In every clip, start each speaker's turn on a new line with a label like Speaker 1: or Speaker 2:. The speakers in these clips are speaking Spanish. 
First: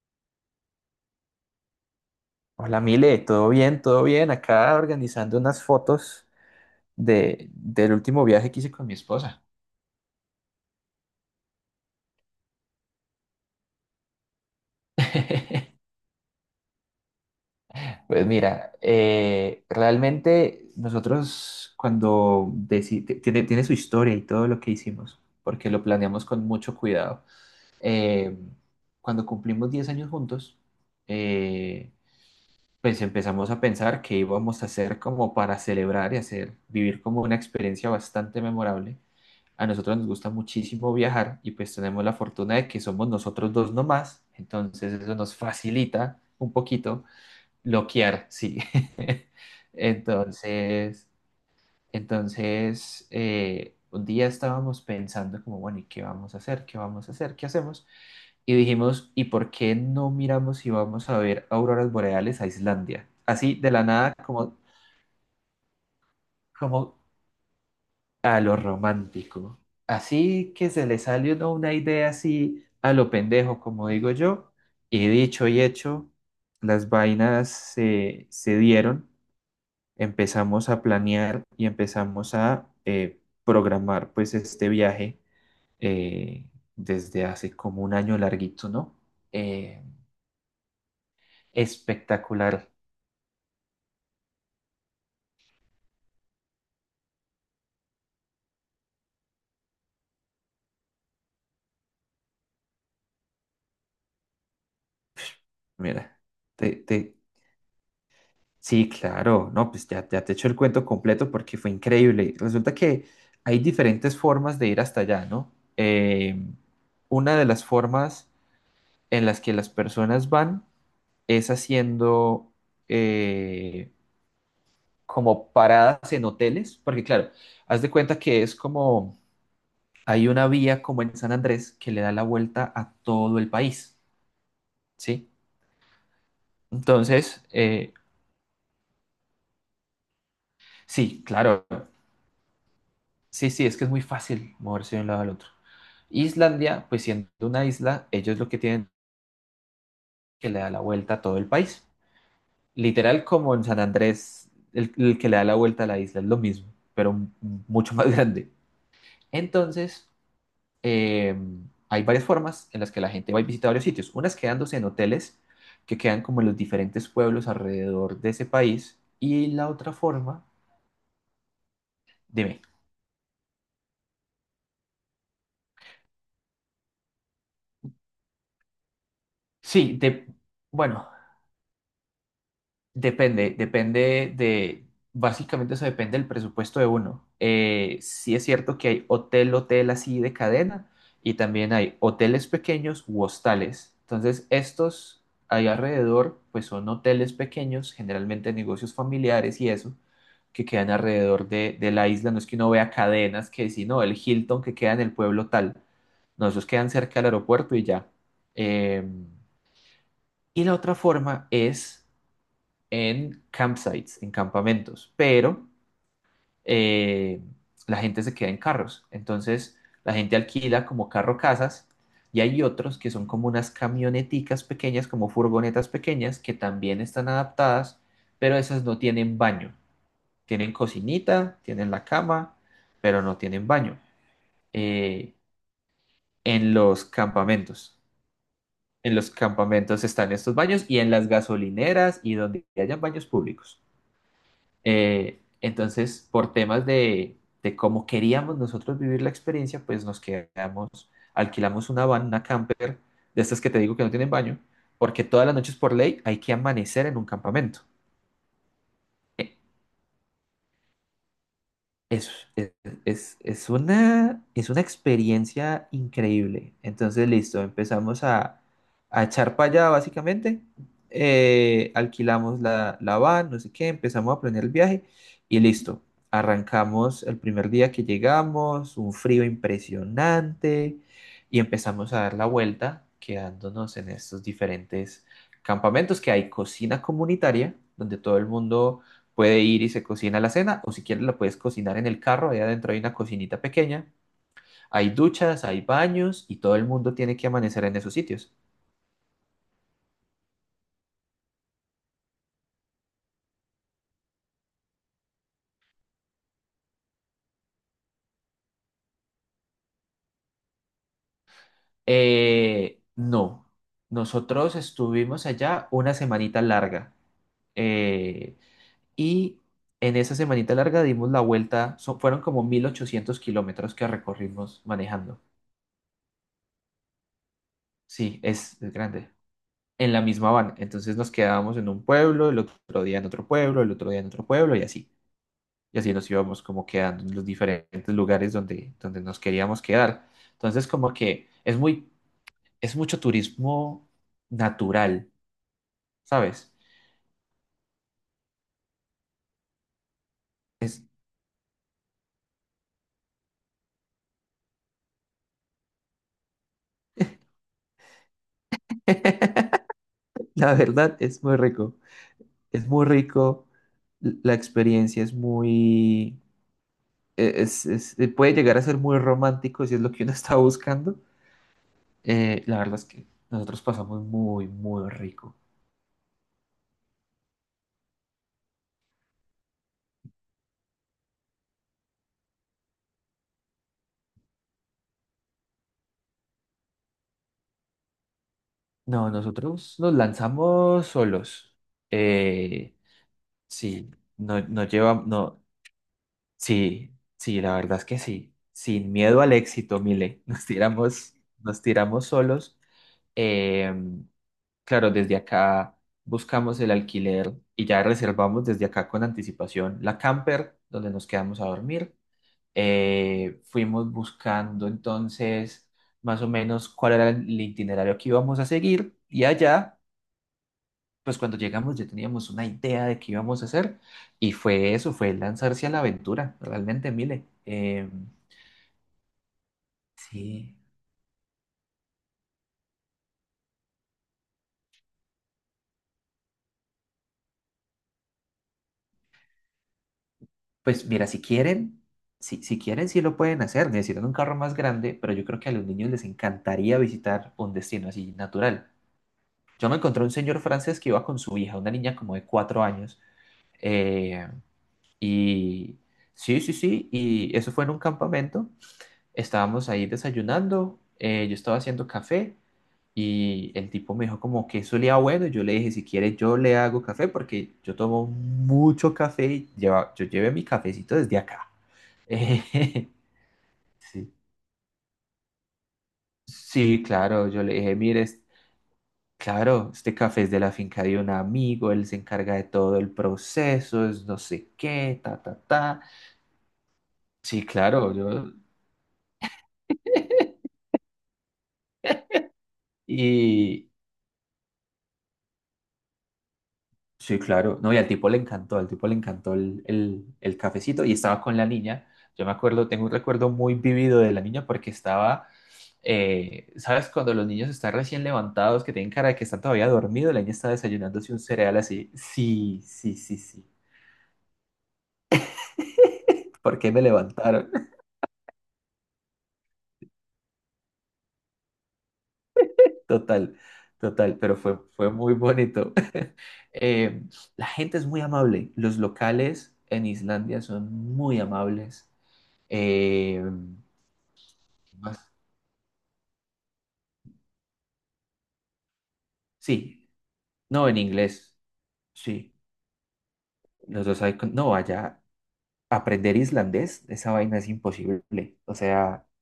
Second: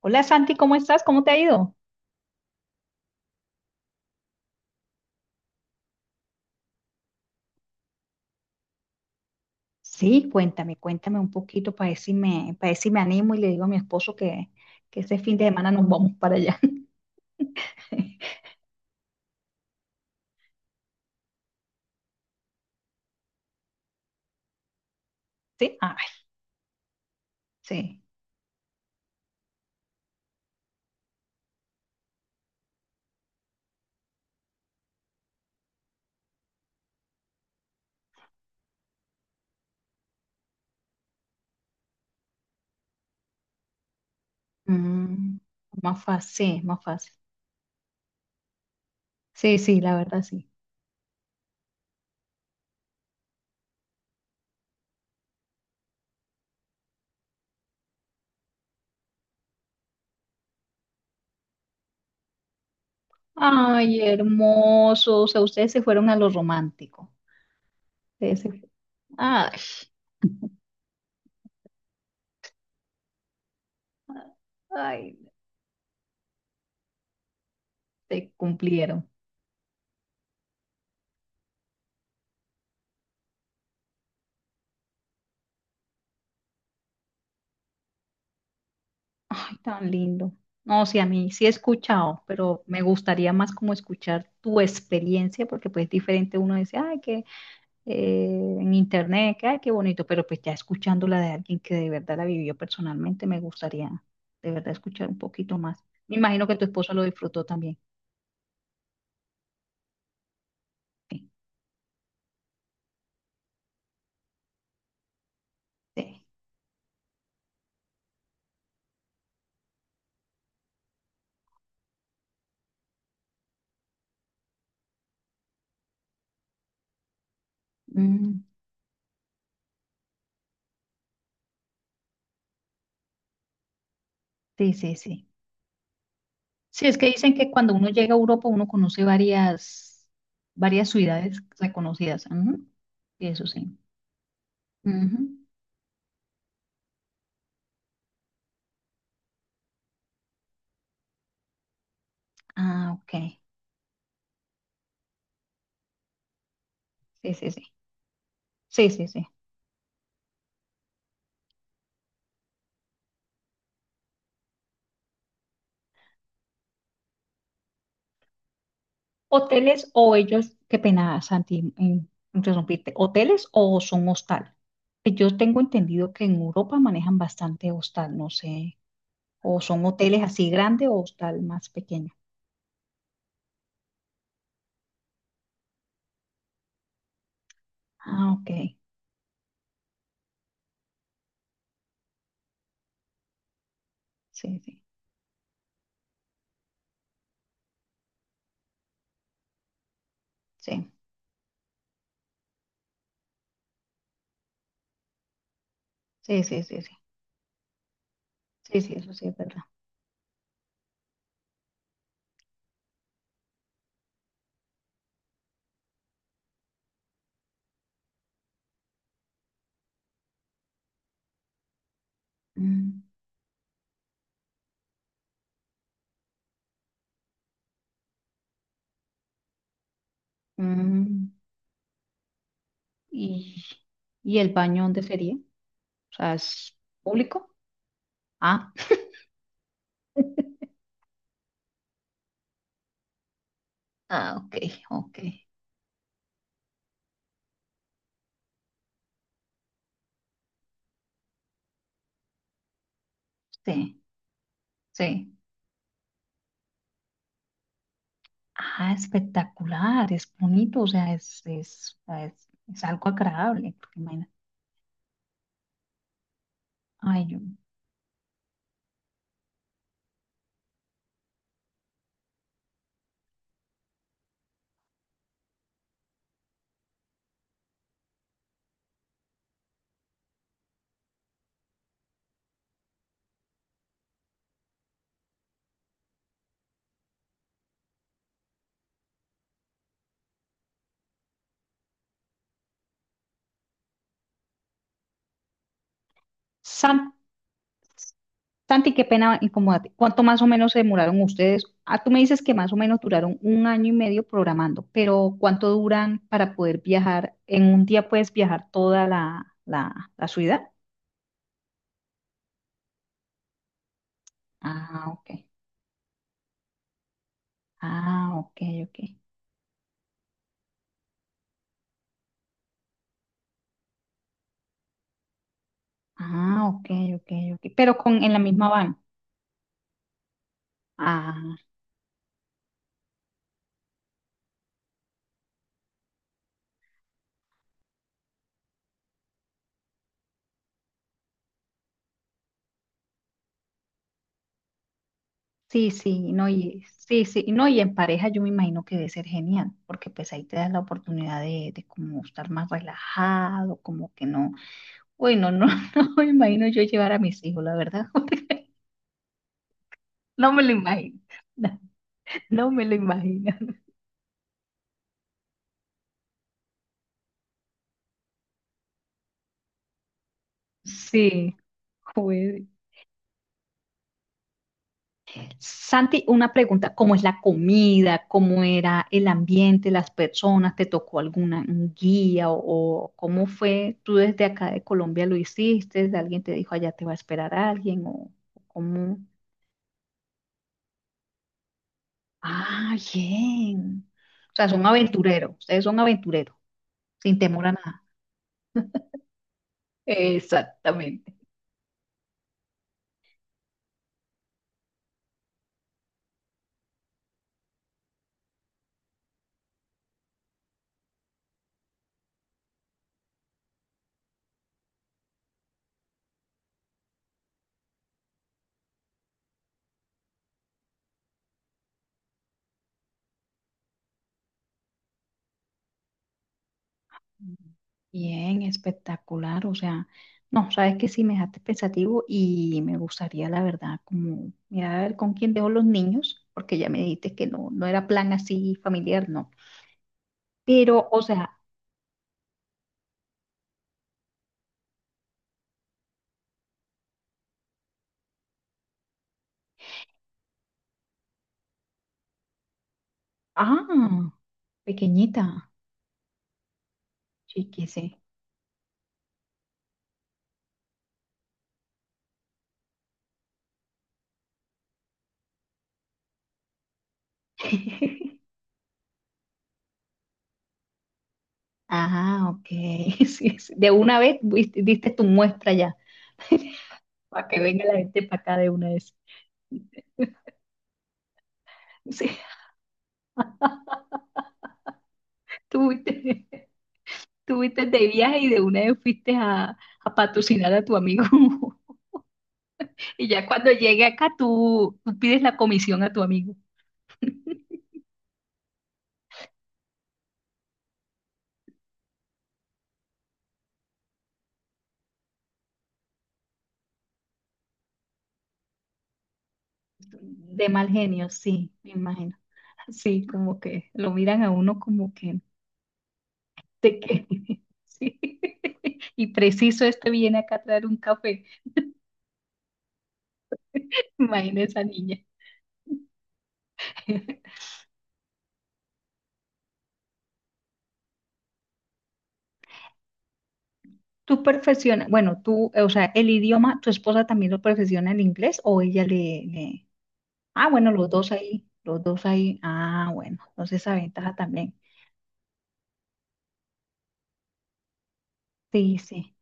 Speaker 1: Hola Santi, ¿cómo estás? ¿Cómo te ha ido?
Speaker 2: Hola Mile, todo bien, todo bien. Acá organizando unas fotos del último viaje que hice con mi esposa.
Speaker 1: Sí, cuéntame, cuéntame un poquito para ver para ver si me animo y le digo a mi esposo que ese fin de semana nos vamos para allá.
Speaker 2: Pues mira, realmente nosotros cuando tiene su historia y todo lo que hicimos, porque
Speaker 1: Sí,
Speaker 2: lo
Speaker 1: ah,
Speaker 2: planeamos
Speaker 1: ay,
Speaker 2: con mucho cuidado.
Speaker 1: sí.
Speaker 2: Eh, Cuando cumplimos 10 años juntos, eh, pues empezamos a pensar qué íbamos a hacer como para celebrar y hacer, vivir como una experiencia bastante memorable. A nosotros nos gusta muchísimo viajar y pues tenemos la fortuna de que somos nosotros dos nomás, entonces eso nos
Speaker 1: Mm, más
Speaker 2: facilita un
Speaker 1: fácil, sí, más
Speaker 2: poquito
Speaker 1: fácil.
Speaker 2: bloquear, sí.
Speaker 1: Sí, sí, la verdad sí.
Speaker 2: Entonces, entonces, un día estábamos pensando como, bueno, ¿y qué vamos a hacer? ¿Qué vamos a hacer? ¿Qué hacemos? Y dijimos, ¿y por qué no miramos si vamos a ver auroras boreales a Islandia? Así de la
Speaker 1: Ay,
Speaker 2: nada, como,
Speaker 1: hermoso. O sea, ustedes se fueron a lo
Speaker 2: como
Speaker 1: romántico. Ustedes
Speaker 2: a lo
Speaker 1: se- Ay,
Speaker 2: romántico. Así que se le salió, ¿no?, una idea así a lo pendejo, como digo yo, y
Speaker 1: ay,
Speaker 2: dicho y hecho, las vainas se,
Speaker 1: te
Speaker 2: se
Speaker 1: cumplieron.
Speaker 2: dieron, empezamos a planear y empezamos a programar pues este viaje eh, desde hace como un año larguito, ¿no? Eh,
Speaker 1: Tan lindo. No, sí, a mí sí he escuchado, pero
Speaker 2: espectacular.
Speaker 1: me gustaría más como escuchar tu experiencia, porque pues es diferente, uno dice, ay, que en internet, que ay, qué bonito, pero pues ya escuchándola de alguien que de verdad la vivió personalmente, me gustaría de verdad escuchar un poquito más. Me
Speaker 2: Mira,
Speaker 1: imagino que tu
Speaker 2: te,
Speaker 1: esposo lo
Speaker 2: te...
Speaker 1: disfrutó también.
Speaker 2: sí, claro, no, pues ya, ya te echo el cuento
Speaker 1: Sí,
Speaker 2: completo porque fue increíble. Resulta que hay diferentes formas de ir hasta allá, ¿no?
Speaker 1: sí.
Speaker 2: Una de las formas en las que las personas van es haciendo eh, como paradas en hoteles, porque claro, haz de cuenta
Speaker 1: Mm,
Speaker 2: que es como, hay una vía como en San Andrés que le da la vuelta a todo el país,
Speaker 1: sí, sí. Sí,
Speaker 2: ¿sí?
Speaker 1: sí, es que dicen
Speaker 2: Entonces,
Speaker 1: que cuando uno llega a Europa, uno conoce varias
Speaker 2: sí,
Speaker 1: ciudades
Speaker 2: claro.
Speaker 1: reconocidas. Ujú. Y eso
Speaker 2: Sí, sí, es
Speaker 1: sí.
Speaker 2: que es muy fácil moverse de un
Speaker 1: Ujú.
Speaker 2: lado al otro. Islandia, pues siendo una isla, ellos lo que tienen que le da la vuelta a todo el país.
Speaker 1: Ah,
Speaker 2: Literal
Speaker 1: ok.
Speaker 2: como en San Andrés, el que le da la vuelta a la isla es lo mismo, pero
Speaker 1: Sí, sí, sí.
Speaker 2: mucho más grande.
Speaker 1: Sí, sí, sí.
Speaker 2: Entonces, eh, hay varias formas en las que la gente va y visita varios sitios. Unas quedándose en hoteles que quedan como en los diferentes pueblos alrededor de ese país. Y la
Speaker 1: Hoteles
Speaker 2: otra
Speaker 1: o
Speaker 2: forma,
Speaker 1: ellos, qué pena, Santi,
Speaker 2: dime.
Speaker 1: interrumpirte. ¿Hoteles o son hostal? Yo tengo entendido que en Europa manejan bastante hostal, no sé, o son
Speaker 2: Sí,
Speaker 1: hoteles
Speaker 2: de,
Speaker 1: así grandes o
Speaker 2: bueno,
Speaker 1: hostal más pequeño.
Speaker 2: depende, básicamente eso depende del presupuesto de uno.
Speaker 1: Ah,
Speaker 2: Sí es
Speaker 1: ok.
Speaker 2: cierto que hay hotel así de cadena y también hay hoteles pequeños u hostales. Entonces,
Speaker 1: Sí, sí,
Speaker 2: estos ahí alrededor, pues son hoteles pequeños, generalmente negocios familiares y eso, que
Speaker 1: sí,
Speaker 2: quedan alrededor de la isla. No es que uno vea cadenas que si no, el Hilton que queda en el pueblo tal.
Speaker 1: sí,
Speaker 2: No,
Speaker 1: sí,
Speaker 2: esos
Speaker 1: sí,
Speaker 2: quedan
Speaker 1: sí,
Speaker 2: cerca del aeropuerto y ya.
Speaker 1: sí, sí, eso sí
Speaker 2: Em,
Speaker 1: es verdad.
Speaker 2: y la otra forma es en campsites, en campamentos, pero eh, la gente se queda en carros. Entonces la gente alquila como carro casas y hay otros
Speaker 1: Mm,
Speaker 2: que son como unas camioneticas pequeñas, como furgonetas pequeñas, que también están adaptadas, pero esas no tienen baño. Tienen
Speaker 1: mm.
Speaker 2: cocinita, tienen la cama, pero no
Speaker 1: ¿Y,
Speaker 2: tienen baño.
Speaker 1: y el baño dónde
Speaker 2: Eh,
Speaker 1: sería? O sea,
Speaker 2: en
Speaker 1: ¿es
Speaker 2: los
Speaker 1: público?
Speaker 2: campamentos.
Speaker 1: Ah,
Speaker 2: En los campamentos están estos baños y en las gasolineras y donde hayan baños públicos.
Speaker 1: ah, ok, ok,
Speaker 2: Entonces, por temas de cómo queríamos nosotros vivir la experiencia, pues nos quedamos, alquilamos una van, una camper, de estas que te digo
Speaker 1: sí,
Speaker 2: que no tienen baño, porque
Speaker 1: sí.
Speaker 2: todas las noches por ley hay que amanecer en un campamento.
Speaker 1: Ah, espectacular, es bonito, o sea, es, o sea,
Speaker 2: Es, es,
Speaker 1: es algo agradable, porque
Speaker 2: es una experiencia increíble.
Speaker 1: ay,
Speaker 2: Entonces,
Speaker 1: yo,
Speaker 2: listo, a echar para allá, básicamente. Alquilamos la van, no sé qué, empezamos a planear el viaje y listo. Arrancamos el primer día que llegamos, un frío impresionante y empezamos a dar la vuelta, quedándonos en estos diferentes campamentos que hay cocina comunitaria, donde todo el mundo puede ir y se cocina la cena, o si quieres la puedes cocinar en el carro, allá adentro hay una cocinita pequeña, hay duchas, hay baños y todo el mundo
Speaker 1: San-
Speaker 2: tiene que amanecer en esos sitios.
Speaker 1: Santi, qué pena incomodarte. ¿Cuánto más o menos se demoraron ustedes? Ah, tú me dices que más o menos duraron un año y medio programando, pero ¿cuánto duran para poder viajar? ¿En un día puedes viajar toda la ciudad?
Speaker 2: No, nosotros
Speaker 1: Ah, ok.
Speaker 2: estuvimos allá una semanita larga
Speaker 1: Ah,
Speaker 2: eh,
Speaker 1: ok, ok.
Speaker 2: y en esa semanita larga dimos la vuelta, fueron como 1800 kilómetros que recorrimos manejando.
Speaker 1: Ah, ok, ok, ok. Pero con, en la
Speaker 2: Sí,
Speaker 1: misma
Speaker 2: es grande. En la misma van. Entonces nos
Speaker 1: van.
Speaker 2: quedábamos en un pueblo, el otro día en otro pueblo, el otro día en otro pueblo y así. Y así nos íbamos como quedando en los diferentes lugares donde nos queríamos quedar. Entonces, como que es mucho turismo natural,
Speaker 1: Sí, sí, no,
Speaker 2: ¿sabes?
Speaker 1: y sí, sí, no, y en pareja yo me imagino que debe ser genial, porque pues ahí te das la
Speaker 2: Es,
Speaker 1: oportunidad de como estar más relajado, como que no, bueno, no, no me imagino yo llevar a mis hijos, la verdad, no me lo
Speaker 2: la verdad
Speaker 1: imagino, no, me
Speaker 2: es
Speaker 1: lo
Speaker 2: muy
Speaker 1: imagino,
Speaker 2: rico, la experiencia es muy, e- es- puede llegar a ser muy romántico si es lo que uno está buscando.
Speaker 1: sí, joder.
Speaker 2: La verdad es que nosotros pasamos muy, muy rico.
Speaker 1: Santi, una pregunta, ¿cómo es la comida? ¿Cómo era el ambiente, las personas? ¿Te tocó alguna un guía o cómo fue? ¿Tú desde acá de Colombia lo hiciste? ¿Alguien te dijo allá te va a esperar alguien? O cómo?
Speaker 2: No, nosotros nos lanzamos solos. Eh,
Speaker 1: Ah, bien.
Speaker 2: Sí,
Speaker 1: O
Speaker 2: no,
Speaker 1: sea,
Speaker 2: no
Speaker 1: son
Speaker 2: lleva,
Speaker 1: aventureros,
Speaker 2: no,
Speaker 1: ustedes son aventureros,
Speaker 2: sí,
Speaker 1: sin
Speaker 2: sí,
Speaker 1: temor a
Speaker 2: la verdad
Speaker 1: nada.
Speaker 2: es que sí. Sin miedo al éxito, Mile. Nos
Speaker 1: Exactamente.
Speaker 2: tiramos, nos tiramos solos. Eh, claro, desde acá buscamos el alquiler y ya reservamos desde acá con anticipación la camper donde nos quedamos a dormir. Fuimos buscando entonces más o menos cuál era el itinerario que íbamos a seguir y allá pues cuando llegamos ya teníamos una idea de qué íbamos a hacer y fue eso, fue lanzarse a la aventura, realmente, mire. Eh,
Speaker 1: Bien, espectacular. O sea, no,
Speaker 2: sí,
Speaker 1: sabes que sí me dejaste pensativo y me gustaría, la verdad, como mirar a ver con quién dejo los niños, porque ya me dijiste que no, no era plan así familiar, no. Pero,
Speaker 2: pues
Speaker 1: o
Speaker 2: mira, si
Speaker 1: sea,
Speaker 2: quieren, si quieren, sí lo pueden hacer, necesitan un carro más grande, pero yo creo que a los niños les encantaría visitar un destino así natural. Yo me encontré un señor francés que iba con su hija, una niña como de 4 años,
Speaker 1: ah,
Speaker 2: eh,
Speaker 1: pequeñita,
Speaker 2: y sí, sí, sí, y eso fue en un
Speaker 1: chiquise.
Speaker 2: campamento. Estábamos ahí desayunando, yo estaba haciendo café y el tipo me dijo como que eso le da bueno. Y yo le dije, si quieres yo le hago café porque yo tomo mucho café y yo llevé mi cafecito desde acá.
Speaker 1: Ah, ok.
Speaker 2: Eh,
Speaker 1: Sí, sí. De una
Speaker 2: sí.
Speaker 1: vez diste tu muestra ya,
Speaker 2: Sí,
Speaker 1: para
Speaker 2: claro,
Speaker 1: que
Speaker 2: yo le
Speaker 1: venga
Speaker 2: dije,
Speaker 1: la
Speaker 2: mire,
Speaker 1: gente para acá de una vez.
Speaker 2: claro, este café es de la finca de un amigo, él se
Speaker 1: Sí,
Speaker 2: encarga de todo el proceso, es no sé qué, ta, ta,
Speaker 1: tú
Speaker 2: ta.
Speaker 1: viste.
Speaker 2: Sí,
Speaker 1: Tuviste de
Speaker 2: claro,
Speaker 1: viaje y
Speaker 2: yo...
Speaker 1: de una vez a patrocinar a tu amigo. Y ya cuando
Speaker 2: Y,
Speaker 1: llegue acá, tú pides la comisión a tu amigo.
Speaker 2: sí, claro. No, y al tipo le encantó, al tipo le encantó el cafecito y estaba con la niña. Yo me acuerdo, tengo un recuerdo muy vivido de la niña porque estaba, ¿sabes? Cuando los niños están recién levantados, que tienen cara de que están todavía dormidos, la niña está
Speaker 1: De mal genio,
Speaker 2: desayunándose un
Speaker 1: sí,
Speaker 2: cereal
Speaker 1: me
Speaker 2: así.
Speaker 1: imagino.
Speaker 2: Sí, sí,
Speaker 1: Sí,
Speaker 2: sí,
Speaker 1: como
Speaker 2: sí.
Speaker 1: que lo miran a uno como que,
Speaker 2: ¿Por qué
Speaker 1: ¿de
Speaker 2: me
Speaker 1: qué?
Speaker 2: levantaron?
Speaker 1: Sí. Y preciso este viene acá a traer un café.
Speaker 2: Total, total, pero
Speaker 1: Imagina
Speaker 2: fue,
Speaker 1: esa
Speaker 2: fue
Speaker 1: niña.
Speaker 2: muy bonito. Eh, la gente es muy amable. Los locales en Islandia son muy amables. Eh,
Speaker 1: Tú perfeccionas,
Speaker 2: ¿más?
Speaker 1: bueno, tú, o sea, el idioma, ¿tu esposa también lo perfecciona el inglés o ella le-
Speaker 2: Sí,
Speaker 1: Ah,
Speaker 2: no,
Speaker 1: bueno,
Speaker 2: en
Speaker 1: los dos
Speaker 2: inglés.
Speaker 1: ahí, los dos
Speaker 2: Sí.
Speaker 1: ahí. Ah, bueno, entonces esa
Speaker 2: Los dos
Speaker 1: ventaja
Speaker 2: hay...
Speaker 1: también.
Speaker 2: No, allá aprender islandés, esa vaina es imposible. O
Speaker 1: Sí,
Speaker 2: sea,
Speaker 1: sí,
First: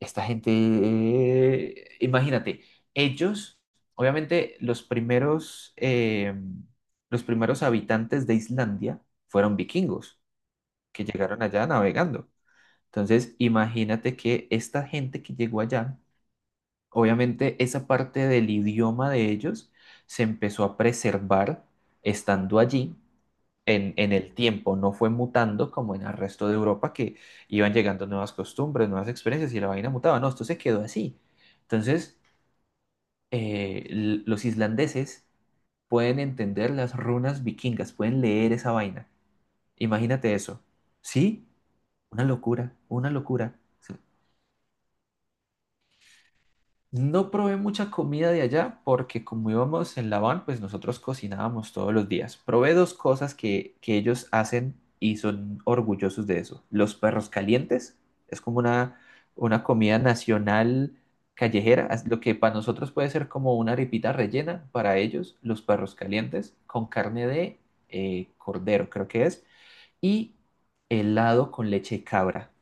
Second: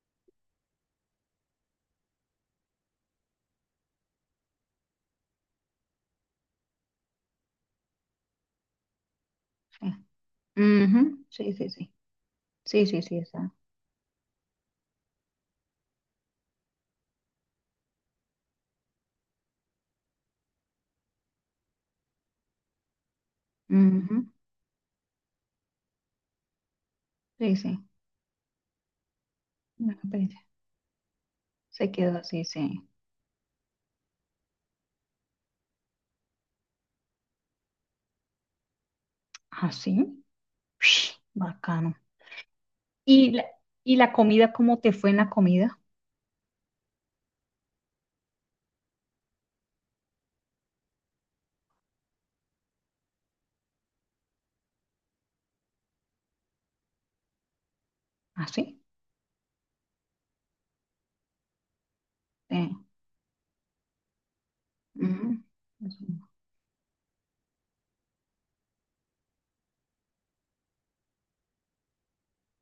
Speaker 2: esta gente, imagínate, ellos, obviamente, los primeros habitantes de Islandia fueron
Speaker 1: sí.
Speaker 2: vikingos que
Speaker 1: Ujú,
Speaker 2: llegaron
Speaker 1: sí,
Speaker 2: allá
Speaker 1: sí, sí.
Speaker 2: navegando.
Speaker 1: Sí, sí, sí,
Speaker 2: Entonces,
Speaker 1: esa.
Speaker 2: imagínate que esta gente que llegó allá, obviamente, esa parte del idioma de ellos se empezó a preservar estando allí en
Speaker 1: Ujú,
Speaker 2: el tiempo, no fue mutando como en el resto de Europa que
Speaker 1: sí,
Speaker 2: iban
Speaker 1: sí.
Speaker 2: llegando nuevas costumbres, nuevas experiencias y la vaina
Speaker 1: Una
Speaker 2: mutaba, no,
Speaker 1: experiencia.
Speaker 2: esto se quedó así.
Speaker 1: Se quedó
Speaker 2: Entonces,
Speaker 1: así, sí.
Speaker 2: los islandeses pueden entender las runas vikingas, pueden leer esa vaina.
Speaker 1: Así.
Speaker 2: Imagínate eso.
Speaker 1: Ush,
Speaker 2: Sí,
Speaker 1: bacano.
Speaker 2: una locura, una
Speaker 1: ¿Y la,
Speaker 2: locura. Sí.
Speaker 1: y la comida, cómo te fue en la comida?
Speaker 2: No probé mucha comida de allá porque como íbamos en la van, pues nosotros cocinábamos todos los días. Probé dos cosas que ellos hacen y son orgullosos de eso. Los perros calientes es como
Speaker 1: Así.
Speaker 2: una comida nacional callejera, lo que para
Speaker 1: Sí.
Speaker 2: nosotros puede ser como una arepita rellena, para ellos
Speaker 1: Ujú.
Speaker 2: los perros calientes con carne de cordero, creo que es, y helado con leche de cabra.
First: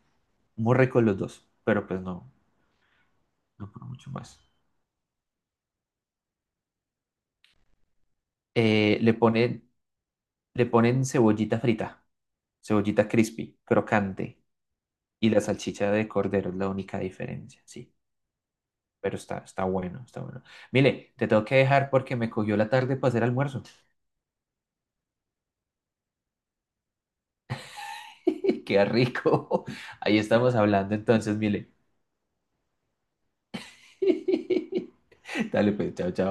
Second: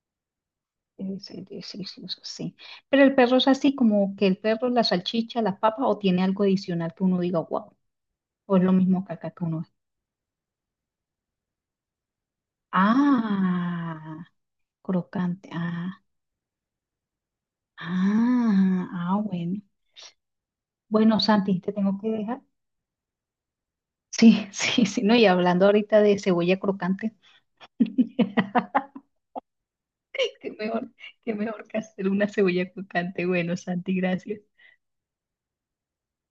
Speaker 2: Muy ricos
Speaker 1: Sí,
Speaker 2: los
Speaker 1: sí,
Speaker 2: dos,
Speaker 1: sí, sí,
Speaker 2: pero pues
Speaker 1: sí, eso
Speaker 2: no,
Speaker 1: sí. Pero el perro es
Speaker 2: no
Speaker 1: así,
Speaker 2: por mucho
Speaker 1: como que el
Speaker 2: más
Speaker 1: perro, la salchicha, las papas, o tiene algo adicional que uno diga, wow, o es lo mismo que
Speaker 2: le
Speaker 1: acá que uno.
Speaker 2: ponen, le ponen cebollita frita, cebollita crispy,
Speaker 1: Ah,
Speaker 2: crocante. Y la
Speaker 1: crocante.
Speaker 2: salchicha
Speaker 1: Ah,
Speaker 2: de cordero es la única diferencia, sí.
Speaker 1: ah,
Speaker 2: Pero
Speaker 1: ah,
Speaker 2: está,
Speaker 1: bueno.
Speaker 2: está bueno, está bueno. Mire,
Speaker 1: Bueno,
Speaker 2: te tengo que
Speaker 1: Santi, te
Speaker 2: dejar
Speaker 1: tengo que
Speaker 2: porque me
Speaker 1: dejar.
Speaker 2: cogió la tarde para hacer almuerzo.
Speaker 1: Sí, sí, sí, no, y hablando ahorita de cebolla crocante, qué
Speaker 2: Qué rico. Ahí estamos
Speaker 1: mejor,
Speaker 2: hablando
Speaker 1: qué
Speaker 2: entonces,
Speaker 1: mejor
Speaker 2: mire.
Speaker 1: que hacer una cebolla crocante. Bueno, Santi, gracias.
Speaker 2: Dale pues, chao, chao.